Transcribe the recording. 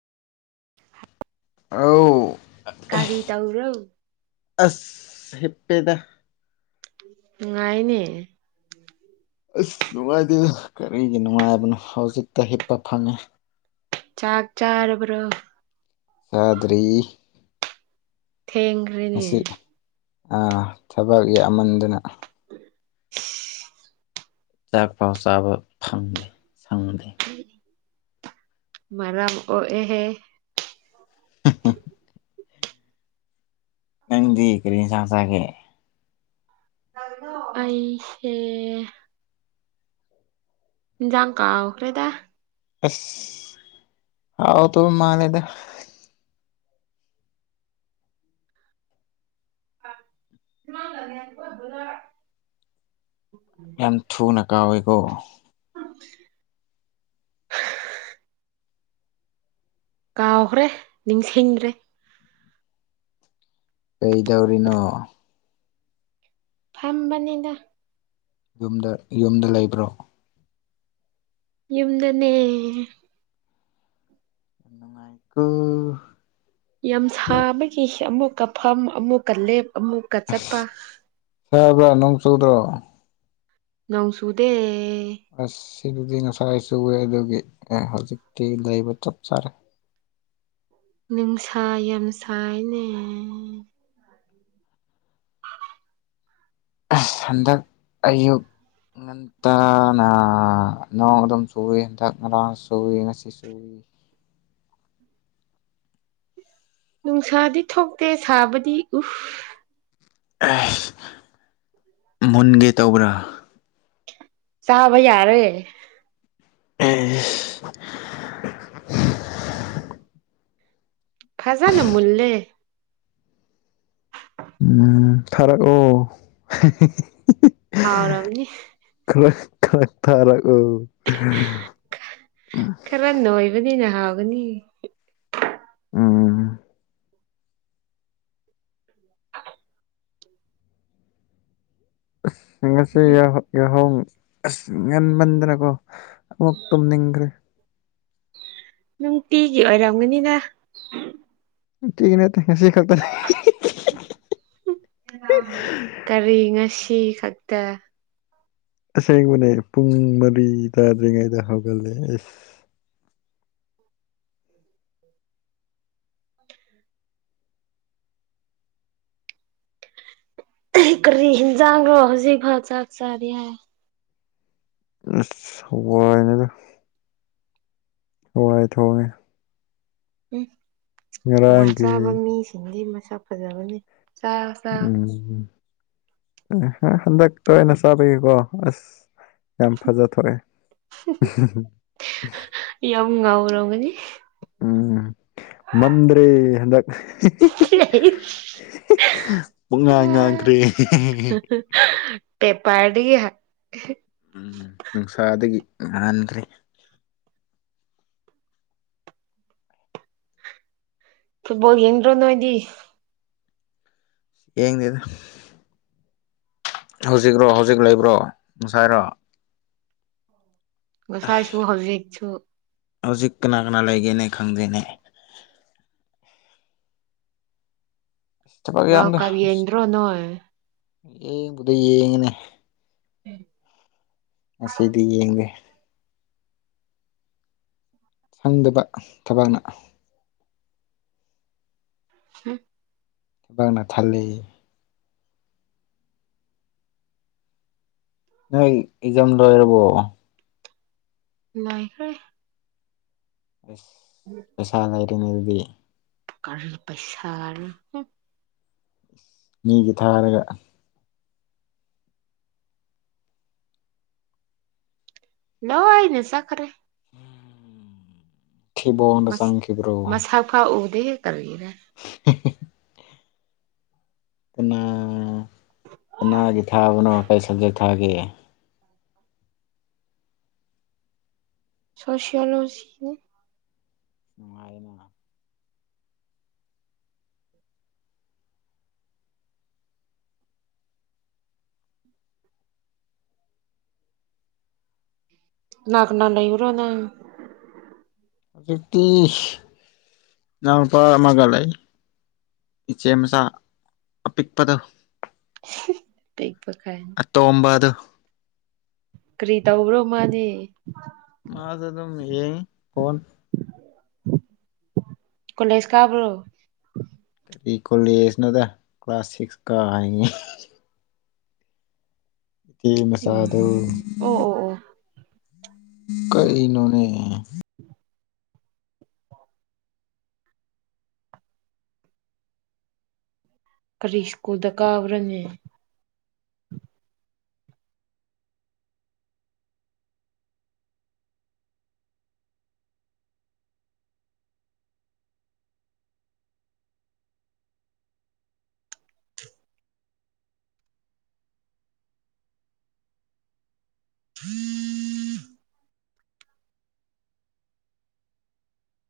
ꯑꯧ ꯀꯔꯤ ꯇꯧꯔꯣ ꯑꯁ ꯍꯤꯞꯄꯦꯗ ꯅꯨꯡꯉꯥꯏꯅꯦ ꯑꯁ ꯅꯨꯡꯉꯥꯏꯇꯦꯗ ꯀꯔꯤꯒꯤ ꯅꯨꯡꯉꯥꯏꯕꯅꯣ ꯍꯧꯖꯤꯛꯇ ꯍꯤꯞꯄ ꯐꯪꯉꯦ ꯆꯥꯛ ꯆꯥꯔꯕ꯭ꯔꯣ ꯆꯥꯗꯔꯤ ꯊꯦꯡ ꯃꯁꯤ ꯑ ꯊꯕꯛ ꯌꯥꯃꯟꯗꯅ ꯆꯥꯛ ꯄꯥꯎ ꯆꯥꯕ ꯐꯪꯗꯦ ꯁꯪꯗꯦ ꯃꯔꯝ ꯑꯣꯛ ꯑꯦꯍꯦ [unintelligible] ꯅꯪꯗꯤ ꯀꯔꯤ ꯏꯟꯖꯥꯡ ꯆꯒꯦ ꯑꯩꯁꯦ ꯏꯟꯖꯥꯡ ꯀꯥꯎꯈ꯭ꯔꯦꯗ ꯑꯁ ꯍꯥꯎ ꯇ ꯃꯥꯟꯂꯦꯗ [unintelligible] ꯌꯥꯝ ꯊꯨꯅ ꯀꯥꯎꯌꯦꯀꯣ [unintelligible] ꯀꯥꯎꯈ꯭ꯔꯦ ꯅꯤꯡꯁꯤꯡꯈꯗ꯭ꯔꯦ ꯀꯩꯗꯧꯔꯤꯅꯣ ꯐꯝꯕꯅꯤꯗ ꯌꯨꯝꯗ ꯌꯨꯝꯗ ꯂꯩꯕ꯭ꯔꯣ ꯌꯨꯝꯗꯅꯦ ꯀ ꯌꯥꯝ ꯁꯥꯕꯒꯤ ꯑꯃꯨꯛꯀ ꯐꯝ ꯑꯃꯨꯛꯀ ꯂꯦꯞ ꯑꯃꯨꯛꯀ ꯆꯠꯄ ꯁꯕꯔ ꯅꯣꯡ ꯆꯨꯗ꯭ꯔꯣ ꯅꯣꯡ ꯆꯨꯗꯦ ꯑꯁ ꯁꯤꯗꯨꯗꯤ ꯉꯁꯥꯏ ꯆꯨꯑꯦ ꯑꯗꯨꯗꯤ ꯑ ꯍꯧꯖꯤꯛꯇꯤ ꯂꯩꯕ ꯆꯞ ꯆꯥꯔꯦ ꯅꯨꯡꯁꯥ ꯌꯥꯝ ꯁꯥꯏꯅꯦ ꯑꯁ ꯍꯟꯗꯛ ꯑꯌꯨꯛ ꯉꯟꯇꯥꯅ ꯅꯣꯡ ꯑꯗꯨꯝ ꯁꯨꯏ ꯍꯟꯗꯛ ꯉꯔꯥꯡ ꯁꯨꯏ ꯉꯁꯤ ꯁꯨꯏ ꯅꯨꯡꯁꯥꯗꯤ ꯊꯣꯛꯇꯦ ꯁꯥꯕꯗꯤ ꯎꯐ ꯑꯦꯁ ꯃꯨꯟꯒꯦ ꯇꯧꯕ꯭ꯔꯥ ꯆꯥꯕ ꯌꯥꯔꯦ [inaudible] ꯐꯖꯅ ꯃꯨꯟꯂꯦ ꯎꯝ ꯊꯥꯔꯛꯑꯣ [unintelligible] ꯍꯥꯎꯔꯥꯥꯝꯅꯤ [unintelligible] ꯊꯥꯔꯛꯑꯣ ꯈꯔ ꯅꯣꯏꯕꯅꯤꯅ ꯍꯥꯎꯒꯅꯤ ꯎꯝ ꯑꯁ ꯉꯁꯤ ꯌꯥꯍꯧ ꯌꯍꯧ ꯑꯁ ꯉꯟꯃꯟꯗꯅꯀꯣ ꯑꯃꯨꯛ ꯇꯨꯝꯅꯤꯡꯈ꯭ꯔꯦ ꯅꯨꯡꯇꯤꯒꯤ ꯑꯣꯏꯔꯝꯒꯅꯤꯗ ꯅꯨꯡꯇꯤꯒꯤ ꯅꯠꯇꯦ ꯉꯥꯁꯤ ꯈꯛꯇꯅꯤ [unintelligible] ꯀꯔꯤ ꯉꯁꯤ ꯈꯛꯇ ꯑꯁꯦꯡꯕꯅꯦ ꯄꯨꯡ ꯃꯔꯤ ꯇꯥꯗ꯭ꯔꯤꯉꯩꯗ ꯍꯧꯒꯠꯂꯦ ꯑꯁ ꯀꯔꯤ ꯍꯤꯟꯖꯥꯡꯔꯣ ꯍꯧꯖꯤꯛ ꯐꯥꯎ ꯆꯥꯛ ꯆꯥꯔꯤ ꯍꯥꯏ ꯑꯁ ꯍꯋꯥꯏꯅꯤꯗ ꯍꯋꯥꯏ ꯊꯣꯡꯉꯦ ꯎꯝ ꯍꯋꯥꯢ ꯆꯥꯕ ꯉꯔꯥꯡꯒꯤ ꯃꯤꯁꯤꯡꯗꯤ ꯃꯁꯛ ꯐꯖꯕꯅꯦ ꯎꯝ ꯍꯟꯗꯛꯇ ꯇꯣꯏꯅ ꯆꯥꯕꯒꯤꯀꯣ ꯑꯁ ꯌꯥꯝ ꯐꯖꯊꯣꯔꯛꯑꯦ [unintelligible] ꯌꯥꯝ ꯉꯧꯔꯝꯒꯅꯤ ꯎꯝ ꯃꯝꯗ꯭ꯔꯦ ꯍꯟꯗꯛ [unintelligible] [inaudible] ꯄꯨꯟꯉꯥꯡ ꯉꯥꯡꯈ꯭ꯔꯦ [unintelligible] ꯄꯦꯄꯥꯔꯗꯒꯤ ꯍꯒ ꯎꯝ ꯅꯨꯡꯁꯥꯗꯒꯤ ꯉꯥꯡꯍꯟꯗ꯭ꯔꯦ ꯐꯨꯠꯕꯣꯜ ꯌꯦꯡꯗ꯭ꯔꯣ ꯅꯣꯏꯗꯤ ꯌꯦꯡꯗꯦꯗ ꯍꯧꯖꯤꯛꯔꯣ ꯍꯧꯖꯤꯛ ꯂꯩꯕ꯭ꯔꯣ ꯉꯁꯥꯏꯔꯣ ꯉꯁꯥꯏꯁꯨ ꯍꯧꯖꯤꯛꯁꯨ ꯍꯧꯖꯤꯛ ꯀꯅꯥ ꯀꯅꯥ ꯂꯩꯒꯦꯅꯦ ꯈꯪꯗꯦꯅꯦ ꯊꯕꯛ ꯋꯥꯔꯜ ꯌꯝꯃꯤꯗ ꯀꯞ ꯑꯁ ꯌꯦꯡꯗ꯭ꯔꯣ ꯅꯣꯏ ꯌꯦꯡꯕꯨꯗꯤ ꯌꯦꯡꯉꯤꯅꯦ [inaudible] ꯉꯁꯤꯗꯤ ꯌꯦꯡꯗꯦ ꯁꯪꯗꯕ ꯊꯕꯛꯅ [inaudible] ꯊꯕꯥꯛꯅ ꯊꯜꯂꯦ ꯅꯣꯢ ꯑꯦꯛꯖꯥꯝ ꯂꯣꯏꯔꯕꯣ ꯂꯣꯏꯈ꯭ꯔꯦ [inaudible] [inaudible] ꯄꯩꯁꯥ ꯂꯩꯔꯤꯉꯩꯗꯗꯤ ꯀꯥꯔꯤ ꯄꯩꯁꯥꯅꯣ ꯃꯤꯒꯤ ꯊꯥꯔꯒ ꯂꯣꯏꯅꯦ ꯆꯠꯈ꯭ꯔꯦ ꯊꯤꯕꯣꯡꯗ ꯃꯁ ꯆꯪꯈꯤꯕ꯭ꯔꯣ ꯃꯁꯥꯐꯥꯎ ꯎꯗꯦꯍꯦ ꯀꯔꯤꯔ [unintelligible] ꯀꯅꯥ ꯀꯅꯥꯒꯤ ꯊꯥꯕꯅꯣ ꯀꯔꯤ ꯁꯕꯖꯦꯛ ꯊꯥꯒꯦ ꯁꯣꯁꯤꯌꯣꯂꯣꯖꯤꯅꯦ ꯅꯨꯡꯉꯥꯏꯔꯦꯅ ꯀꯅꯥ ꯀꯅꯥ ꯂꯩꯌꯨꯔ ꯅꯪ ꯍꯧꯖꯤꯛꯇ ꯏꯅꯥꯎꯄꯥ ꯑꯃꯒꯥ ꯂꯩ ꯏꯆꯦ ꯃꯆꯥ ꯑꯄꯤꯛꯄꯗꯣ ꯄꯤꯛꯄ ꯀꯥꯏ ꯑꯇꯣꯝꯕꯗꯣ ꯀꯔꯤ ꯇꯧꯕ꯭ꯔꯣ ꯃꯥꯗꯤ ꯃꯥꯗꯤ ꯑꯗꯨꯝ ꯌꯦꯉꯤ ꯐꯣꯟ ꯀꯣꯂꯦꯁ ꯀꯥꯕ꯭ꯔꯣ ꯀꯔꯤ ꯀꯣꯂꯦꯖꯅꯣꯗ ꯀ꯭ꯂꯥꯁ ꯁꯤꯛꯁ ꯀꯥꯏꯅꯤ ꯏꯆꯦ ꯃꯆꯥꯗꯨ ꯎꯝ ꯑꯣ ꯑꯣ ꯑꯣ ꯀꯔꯤꯅꯣꯅꯦ [inaudible] ꯀꯔꯤ ꯁ꯭ꯀꯨꯜꯗ ꯀꯥꯕ꯭ꯔꯅꯦ [unintelligible]